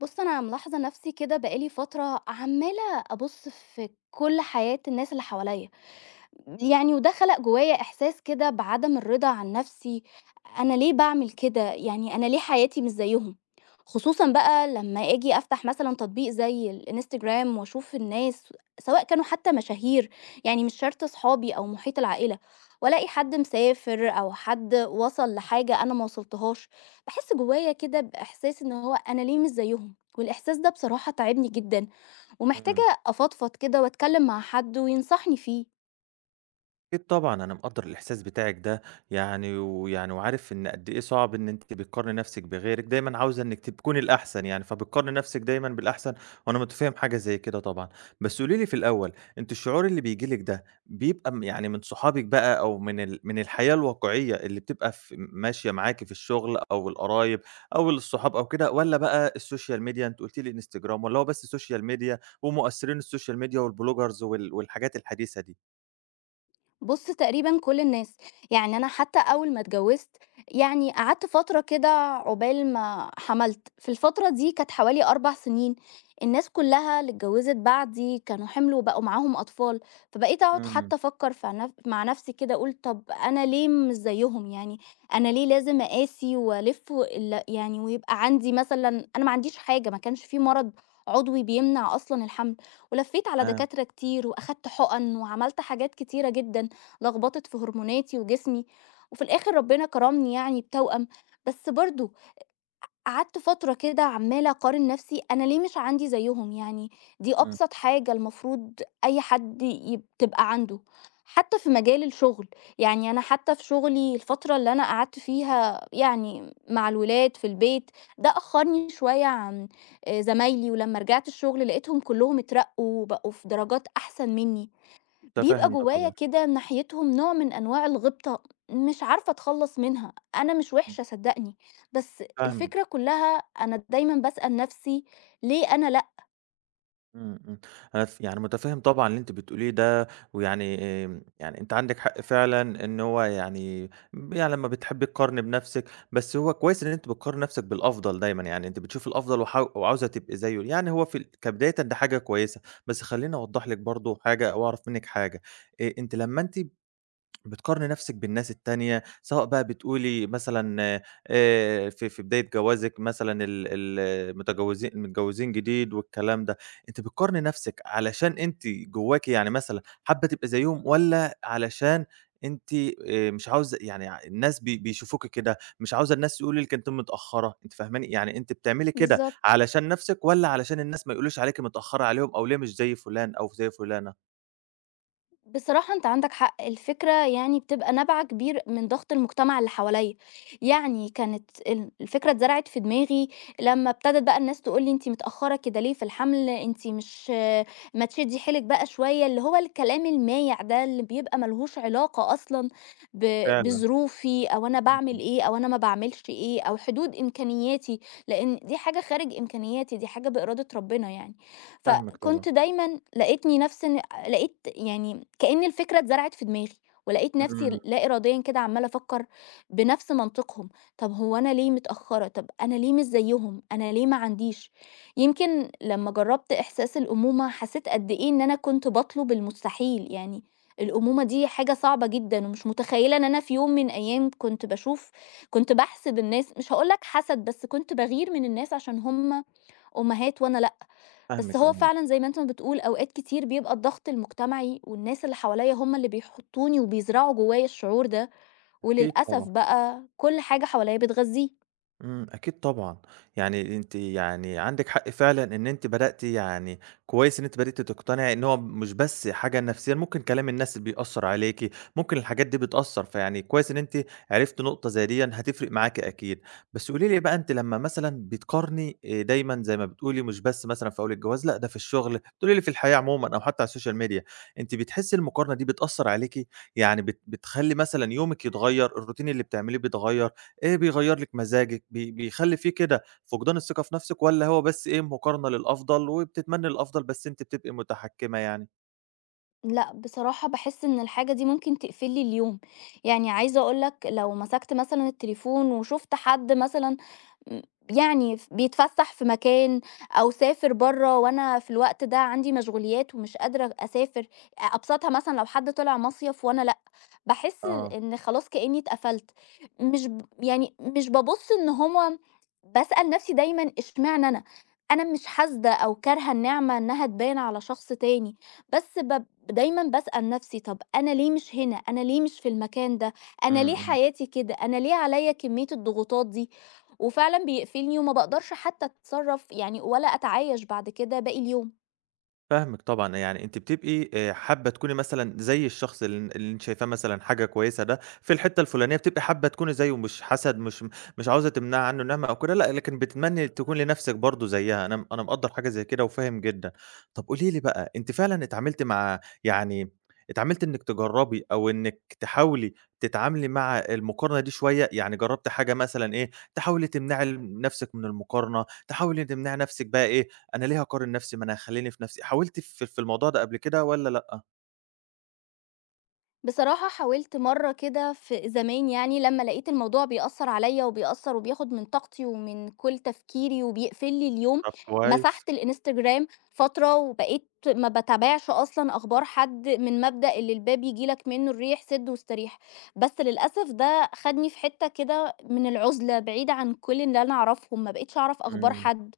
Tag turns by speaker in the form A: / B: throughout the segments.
A: بُص، أنا ملاحظة نفسي كده بقى لي فترة عمّالة أبُص في كل حياة الناس اللي حواليّا. يعني وده خلق جوايا إحساس كده بعدم الرضا عن نفسي، أنا ليه باعمل كده؟ يعني أنا ليه حياتي مش زيهم؟ خصوصًا بقى لما آجي أفتح مثلًا تطبيق زي الإنستجرام وأشوف الناس سواء كانوا حتى مشاهير، يعني مش شرط صحابي أو محيط العائلة، وألاقي حد مسافر أو حد وصل لحاجة أنا ما وصلتهاش، باحس جوايا كده بإحساس إن هو أنا ليه مش زيهم؟ والإحساس ده بصراحة تاعبني جدًا،
B: إمم.
A: ومحتاجة أفضفض كده وأتكلم مع حد وينصحني فيه.
B: أكيد طبعًا، أنا مقدّر الإحساس بتاعِك ده، يعني وعارف إن قد إيه صعب إن أنتِ بتقارني نفسِك بغيرِك، دايمًا عاوزة إنِّك تكوني الأحسن يعني، فبتقارني نفسِك دايمًا بالأحسن، وأنا متفهّم حاجة زي كده طبعًا. بس قولي لي في الأول، أنتِ الشعور اللي بييجي لِك ده بيبقى م يعني من صحابِك بقى أو من الحياة الواقعية اللي بتبقى ماشية معاكِ في الشغل أو القرايب أو الصحاب أو كده، والّا بقى السوشيال ميديا؟ أنتِ قُلتِ لي إنستجرام، والّا هو بس سوشيال ميديا ومؤثّرين السوشيال ميديا والبلوجرز والحاجات الحديثة دي؟
A: بُص تقريبًا كل الناس، يعني أنا حتى أول ما اتجوزت، يعني قعدت فترة كده عقبال ما حَمَلت، في الفترة دي كانت حوالي 4 سنين، الناس كلّها اللي اتجوزت بعدي كانوا حِملوا وبقوا معاهم أطفال، فبقيت أقعد
B: إمم.
A: حتى أفكّر في مع نفسي كده أقول طَب أنا ليه مش زيّهم يعني، أنا ليه لازم أقاسي وألِف و- ال يعني ويبقى عندي مثلًا أنا ما عنديش حاجة، ما كانش في مرض عضوي بيمنع أصلًا الحَمْل، ولفّيت على
B: تمام.
A: دكاترة كتير وأخدت حُقَن وعملت حاجات كتيرة جدًا، لخبطت في هرموناتي وجسمي وفي الآخر ربنا كرمني يعني بتوأم. بس برضه قعدت فترة كده عمالة أقارن نفسي، أنا ليه مش عندي زيهم يعني؟ دي
B: إمم.
A: أبسط حاجة المفروض أي حد تبقى عنده، حتى في مجال الشغل. يعني أنا حتى في شغلي الفترة اللي أنا قعدت فيها يعني مع الولاد في البيت، ده أخرني شوية عن زمايلي، ولما رجعت الشغل لقيتهم كلهم اترقوا وبقوا في درجات أحسن مني. بيبقى
B: متفهم ده
A: جوايا
B: طبعًا.
A: كده ناحيتهم نوع من أنواع الغِبطة، مش عارفة أتخلّص منها، أنا مش
B: إمم.
A: وِحشة صدّقني، بس
B: فاهمِك.
A: الفكرة كُلّها أنا دايمًا باسأل نَفْسي ليه أنا لأ؟
B: إمم. إمم. أنا ف يعني متفهم طبعًا اللي أنتِ بتقوليه ده، ويعني آمم، يعني أنتِ عندِك حق فعلًا إن هو يعني ب يعني لمّا بتحبي تقارني بنفسِك، بس هو كويس إن أنتِ بتقارني نفسِك بالأفضل دايمًا، يعني أنتِ بتشوفي الأفضل وعاوزة تبقي زيه، يعني هو في ال كبدايةً ده حاجة كويسة، بس خلّيني أوضّح لِك برضه حاجة أو أعرف منِّك حاجة. أنتِ بتقارني نفسِك بالناس التانية، سواء بقى بتقولي مثلًا في بداية جوازِك مثلًا ال ال المتجوزين جديد والكلام ده، أنتِ بتقارني نفسِك علشان أنتِ جواكِ يعني مثلًا حابة تبقي زيّهم والّا علشان أنتِ مش عاوزة يعني ع الناس بيشوفوكِ كده، مش عاوزة الناس يقولوا لِك أنتِ متأخّرة، أنتِ فاهماني؟ يعني أنتِ بتعملي كده
A: بالضبط.
B: علشان نفسِك والّا علشان الناس ما يقولوش عليكِ متأخّرة عليهم أو ليه مش زي فُلان أو زي فُلانة؟
A: بصراحة أنت عندك حق، الفكرة يعني بتبقى نابعة كبير من ضغط المجتمع اللي حواليّا، يعني كانت الفكرة اتزرعت في دماغي لمّا ابتدت بقى الناس تقول لي: "أنتِ متأخرة كده ليه في الحمل، أنتِ مش ما تشدّي حيلِك بقى شوية." اللي هو الكلام المايع ده اللي بيبقى ما لهوش علاقة أصلًا ب
B: فعلًا.
A: بظروفي أو أنا باعمل
B: إمم.
A: إيه أو أنا ما باعملش إيه أو حدود إمكانياتي، لإن دي حاجة خارج إمكانياتي، دي حاجة بإرادة ربنا يعني.
B: فاهمِك طبعًا.
A: فكنت دايمًا لقيتني نفسي إن لقيت يعني كأن الفكرة اتزرعت في دماغي، ولقيت
B: إمم.
A: نفسي لا إراديًا كده عمّالة أفكّر بنفس منطقهم، طب هو أنا ليه متأخّرة، طب أنا ليه مش زيّهم، أنا ليه ما عنديش؟ يمكن لمّا جرّبت إحساس الأمومة حسيت قد إيه إن أنا كنت باطلب المستحيل، يعني الأمومة دي حاجة صعبة جدًا ومش متخيّلة إن أنا في يوم من الأيام كنت باشوف، كنت باحسد الناس، مش هاقول لك حسد، بس كنت باغير من الناس عشان هم أمهات وأنا لأ. بس
B: فاهمِك
A: هو
B: آه.
A: فعلًا زي ما أنت ما بتقول أوقات كتير بيبقى الضغط المجتمعي والناس اللي حواليّا هم اللي بيحطّوني وبيزرعوا جوّايا الشعور ده،
B: أكيد. طبعًا.
A: وللأسف بقى كل حاجة حواليّا بتغذّيه.
B: إمم. أكيد طبعًا. يعني أنتِ يعني عندِك حق فعلًا إن أنتِ بدأتِ يعني كويس إن أنتِ بدأتِ تقتنعي إن هو مش بس حاجة نفسيًا، ممكن كلام الناس بيأثّر عليكِ، ممكن الحاجات دي بتأثّر، فيعني كويس إن أنتِ عرفتِ نقطة زي ديًا هتفرق معاكِ أكيد. بس قولي لي بقى أنتِ لمّا مثلًا بتقارني، دايمًا زي ما بتقولي مش بس مثلًا في أول الجواز، لأ ده في الشغل، بتقولي لي في الحياة عمومًا أو حتى على السوشيال ميديا، أنتِ بتحسّي المقارنة دي بتأثّر عليكِ؟ يعني بتخلّي مثلًا يومِك يتغيّر، الروتين اللي بتعمليه بيتغيّر؟ إيه بيغيّر لِك مزاجِك، بيخلّي في كده فقدان الثقة في نفسِك والّا هو بس إيه مقارنة للأفضل وبتتمنّي الأفضل بس أنتِ بتبقي متحكّمة يعني؟
A: لأ، بصراحة باحس إن الحاجة دي ممكن تقفل لي اليوم. يعني عايزة أقول لك لو مسكت مثلًا التليفون وشُفت حد مثلًا م يعني بيتفسّح في مكان أو سافر برّه وأنا في الوقت ده عندي مشغوليات ومش قادرة أسافر، أبسطها مثلًا لو حد طلع مصيف وأنا باحس
B: آه.
A: إن خلاص كإنّي اتقفلت، مش ب يعني مش بابُص إن هو، باسأل نَفْسي دايمًا إشمعنى أنا؟ أنا مش حاسدة أو كارهة النعمة إنّها تبان على شخص تاني، بس دايمًا باسأل نَفْسي طَب أنا ليه مش هنا، أنا ليه مش في المكان ده، أنا
B: إمم.
A: ليه
B: إمم.
A: حياتي كده، أنا ليه عليّا كمية الضغوطات دي؟ وفعلًا بيقفلني وما باقدرش حتّى أتصرّف يعني ولا أتعايش بعد كده باقي اليوم.
B: فاهمِك طبعًا، يعني أنتِ بتبقي حابة تكوني مثلًا زي الشخص اللي أنتِ شايفاه مثلًا حاجة كويسة ده في الحتة الفلانية، بتبقي حابة تكوني زيه، مش حسد، مش عاوزة تمنعي عنه نعمة أو كده، لأ، لكن بتتمني تكوني لنفسِك برضه زيها. أنا مقدّر حاجة زي كده وفاهم جدًا. طب قولي لي بقى، أنتِ فعلًا اتعاملتِ مع يعني اتعاملتِ إنِّك تجرّبي أو إنِّك تحاولي تتعاملي مع المقارنة دي شوية؟ يعني جرّبتِ حاجة مثلًا إيه، تحاولي تمنعي نفسِك من المقارنة، تحاولي تمنعي نفسِك بقى إيه، أنا ليه هاقارن نفسي، ما أنا خلّيني في نفسي، حاولتِ في الموضوع ده قبل كده والّا لأ؟
A: بصراحة حاولت مرة كده في زمان يعني لما لقيت الموضوع بيأثر عليا وبيأثر وبياخد من طاقتي ومن كل تفكيري وبيقفل لي اليوم،
B: طب كويس.
A: مسحت الانستجرام فترة وبقيت ما بتابعش أصلا أخبار حد من مبدأ اللي الباب يجيلك منه الريح سد واستريح. بس للأسف ده خدني في حتة كده من العزلة بعيدة عن كل اللي أنا أعرفهم، ما بقيتش أعرف أخبار
B: إمم.
A: حد،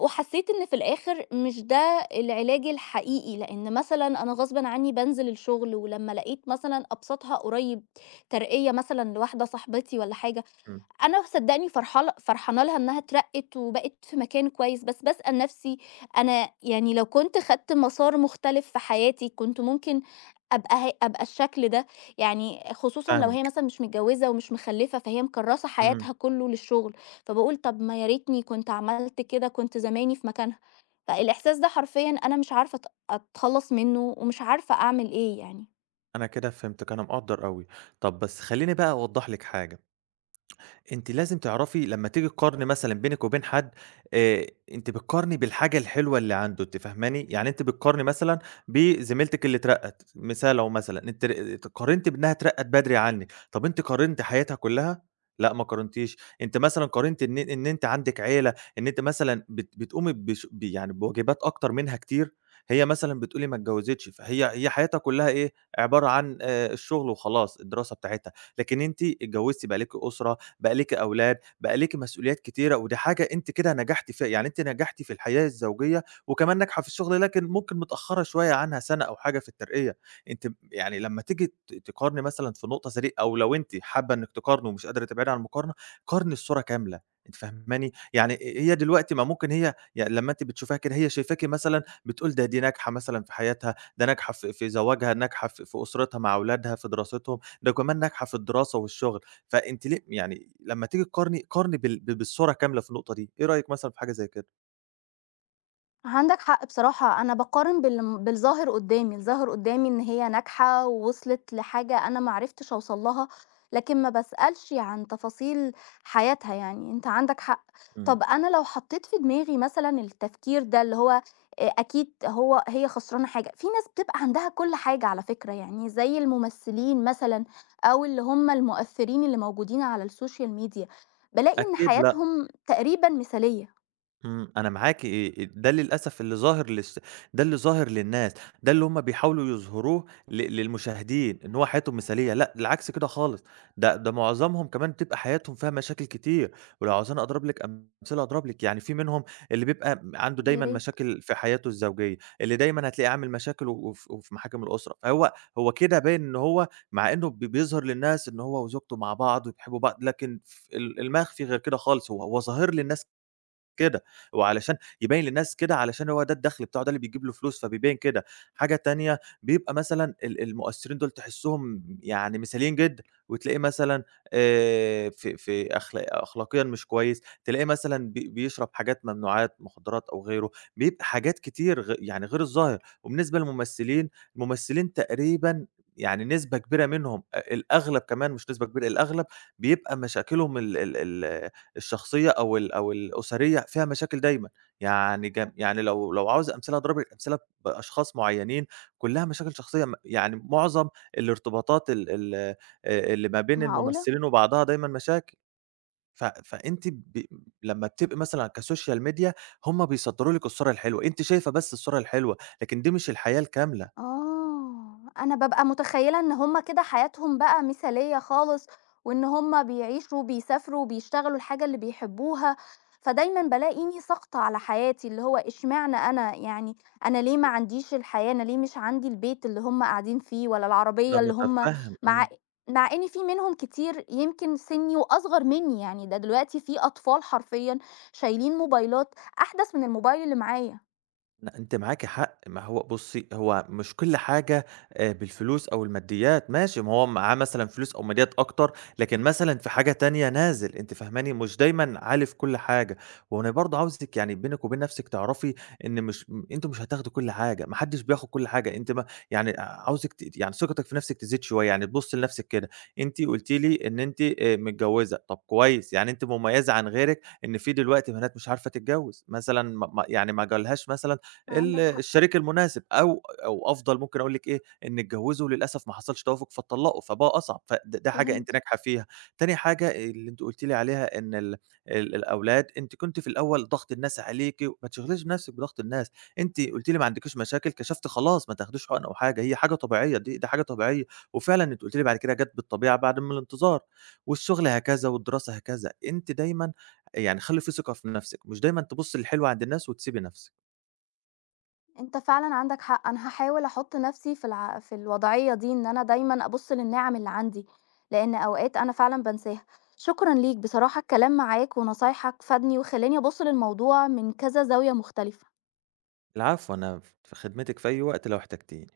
A: وحسيت إن في الآخر مش ده العلاج الحقيقي، لإن مثلًا أنا غصبًا عنّي بانزل الشغل، ولمّا لقيت مثلًا أبسطها قريب ترقية مثلًا لواحدة صاحبتي والّا حاجة،
B: إمم.
A: أنا صدّقني فرحانة لها إنها اترقِّت وبقت في مكان كويس، بس باسأل نَفْسي أنا يعني لو كنت خدت مسار مختلف في حياتي، كنت ممكن أبقى الشكل ده، يعني خصوصًا لو هي
B: فاهمِك.
A: مثلًا مش متجوّزة ومش مخلّفة، فهي مكرّسة
B: إمم.
A: حياتها كُلّه للشُغل، فباقول طَب ما يا ريتني كنت عملت كده، كنت زماني في مكانها، فالإحساس ده حرفيًا أنا مش عارفة أتخلّص منّه ومش عارفة أعمل إيه يعني.
B: أنا كده فهمتِك، أنا مقدّر أوي. طب بس خلّيني بقى أوضّح لِك حاجة، أنتِ لازم تعرفي لمّا تيجي تقارني مثلًا بينِك وبين حد، أنتِ بتقارني بالحاجة الحلوة اللي عنده، أنتِ فاهماني؟ يعني أنتِ بتقارني مثلًا بزميلتِك اللي اترقّت، مثال أهو مثلًا، أنتِ قارنتِ بإنها اترقّت بدري عنِك، طَب أنتِ قارنتِ حياتها كلّها؟ لأ ما قارنتيش، أنتِ مثلًا قارنتِ إن أنتِ عندِك عيلة، إن أنتِ مثلًا بتقومي بش ب يعني بواجبات أكتر منها كتير، هي مثلًا بتقولي ما اتجوّزتش، هي حياتها كلّها إيه، عبارة عن الشغل وخلاص، الدراسة بتاعتها، لكن أنتِ اتجوّزتِ بقى ليكِ أسرة، بقى ليكِ أولاد، بقى ليكِ مسؤوليات كتيرة، ودي حاجة أنتِ كده نجحتِ فيها، يعني أنتِ نجحتِ في الحياة الزوجية وكمان ناجحة في الشغل، لكن ممكن متأخرة شوية عنها سَنة أو حاجة في الترقية، أنتِ يعني لمّا تيجي تقارني مثلًا في النقطة زي دي أو لو أنتِ حابة إنِّك تقارني ومش قادرة تبعدي عن المقارنة، قارني الصورة كاملة، أنتِ فاهماني؟ يعني هي دلوقتي ما ممكن هي يعني لمّا أنتِ بتشوفيها كده هي شايفاكِ مثلًا بتقول دي ناجحة مثلًا في حياتها، ده ناجحة في زواجها، ناجحة في أسرتها مع أولادها، في دراستهم، ده كمان ناجحة في الدراسة والشغل. فأنتِ ليه يعني لمّا تيجي تقارني، قارني بالصورة كاملة في النقطة دي، إيه رأيِك مثلًا في حاجة زي كده؟
A: عندك حق بصراحة، أنا باقارن بالظاهر قدّامي، الظاهر قدّامي إن هي ناجحة ووصلت لحاجة أنا ما عرفتش أوصل لها، لكن ما باسألش عن تفاصيل حياتها يعني، أنت عندك حق.
B: إمم.
A: طب أنا لو حطيت في دماغي مثلًا التفكير ده اللي هو أكيد هي خسرانة حاجة، في ناس بتبقى عندها كل حاجة على فكرة، يعني زي الممثلين مثلًا أو اللي هم المؤثرين اللي موجودين على السوشيال ميديا، بالاقي إن
B: أكيد.
A: حياتهم تقريبًا مثالية.
B: إمم، أنا معاكِ. ده للأسف اللي ظاهر للس ده اللي ظاهر للناس، ده اللي هُم بيحاولوا يظهروه للمشاهدين، إن هو حياتهم مثالية، لأ العكس كده خالص، ده معظمهم كمان بتبقى حياتهم فيها مشاكل كتير، ولو عاوزاني أضرب لِك أمثلة أضرب لِك، يعني في منهم اللي بيبقى عنده
A: يا
B: دايمًا
A: ريت،
B: مشاكل في حياته الزوجية، اللي دايمًا هتلاقيه عامل مشاكل و وف وفي محاكم الأسرة، هو كده باين إن هو مع إنه بيظهر للناس إن هو وزوجته مع بعض وبيحبوا بعض، لكن ف ال المخفي غير كده خالص، هو ظاهر للناس كده، وعلشان يبيّن للناس كده علشان هو ده الدخل بتاعه، ده اللي بيجيب له فلوس، فبيبيّن كده. حاجة تانية، بيبقى مثلًا المؤثرين دول تحسّهم يعني مثاليين جدًا، وتلاقيه مثلًا في أخلاقيًا مش كويس، تلاقيه مثلًا بيشرب حاجات ممنوعات، مخدرات أو غيره، بيبقى حاجات كتير غ يعني غير الظاهر. وبالنسبة للممثلين، الممثلين تقريبًا يعني نسبة كبيرة منهم، الأغلب كمان مش نسبة كبيرة، الأغلب بيبقى مشاكلهم ال ال ال الشخصية أو الأسرية فيها مشاكل دايمًا، يعني جم يعني لو لو عاوز أمثلة أضرب لِك أمثلة بأشخاص معينين كلها مشاكل شخصية م يعني معظم الارتباطات ال ال اللي ما بين
A: معقولة!
B: الممثلين وبعضها دايمًا مشاكل، ف فأنتِ ب لمّا بتبقي مثلًا كسوشيال ميديا هم بيصدّروا لِك الصورة الحلوة، أنتِ شايفة بس الصورة الحلوة، لكن دي مش الحياة الكاملة.
A: آه، أنا بابقى متخيلة إن هُم كده حياتهم بقى مثالية خالص، وإن هُم بيعيشوا، بيسافروا، وبيشتغلوا الحاجة اللي بيحبوها، فدايمًا بالاقيني ساقطة على حياتي، اللي هو إشمعنى أنا؟ يعني أنا ليه ما عنديش الحياة، أنا ليه مش عندي البيت اللي هُم قاعدين فيه، ولا
B: أنا
A: العربية اللي هُم
B: متفهم.
A: مع
B: إمم.
A: مع إن في منهم كتير يمكن سني وأصغر مني، يعني ده دلوقتي في أطفال حرفيًا شايلين موبايلات أحدث من الموبايل اللي معايا.
B: لأ، أنتِ معاكِ حق، ما هو بُصّي، هو مش كل حاجة بالفلوس أو الماديات، ماشي، ما هو معاه مثلًا فلوس أو ماديات أكتر، لكن مثلًا في حاجة تانية نازل، أنتِ فاهماني؟ مش دايمًا عالي في كل حاجة، وأنا برضه عاوزِك يعني بينِك وبين نَفْسِك تعرفي إن مش أنتم مش هتاخدوا كل حاجة، ما حدّش بياخد كل حاجة، أنتِ ما يعني عاوزِك ت يعني ثقتِك في نَفْسِك تزيد شوية، يعني تبُصّي لنَفْسِك كده، أنتِ قُلتِ لي إن أنتِ متجوّزة، طَب كويس، يعني أنتِ مميّزة عن غيرِك إن في دلوقتي بنات مش عارفة تتجوّز، مثلًا ما جالهاش مثلًا
A: عندك حق،
B: الشريك المناسب، أو أفضل ممكن أقول لِك إيه، إن اتجوّزوا وللأسف ما حصلش توافق فاتطلّقوا، فبقى أصعب، ده حاجة أنتِ
A: فهمت.
B: ناجحة فيها. تاني حاجة اللي أنتِ قُلتِ لي عليها إن ال ال الأولاد أنتِ كنتِ في الأول ضغط الناس عليكِ، وما تشغليش نَفْسِك بضغط الناس، أنتِ قُلتِ لي ما عندكيش مشاكل، كشفتِ خلاص ما تاخديش حُقن أو حاجة، هي حاجة طبيعية، دي ده حاجة طبيعية، وفعلًا أنتِ قُلتِ لي بعد كده جات بالطبيعة بعد ما الانتظار، والشغل هكذا والدراسة هكذا، أنتِ دايمًا يعني خلّي في ثقة في نَفْسِك، مش دايمًا تبُصّي للحلو عند الناس وتسيبي نَفْسِك.
A: أنت فعلًا عندك حق، أنا هاحاول أحُط نَفْسي في الوضعية دي، إن أنا دايمًا أبُص للنِّعَم اللي عندي، لإن أوقات أنا فعلًا بانساها. شكرًا ليك، بصراحة الكلام معاك ونصايحك فادني وخلّاني أبُص للموضوع من كذا زاوية مختلفة.
B: العفو أنا في خدمتِك في أي وقت لو احتجتيني.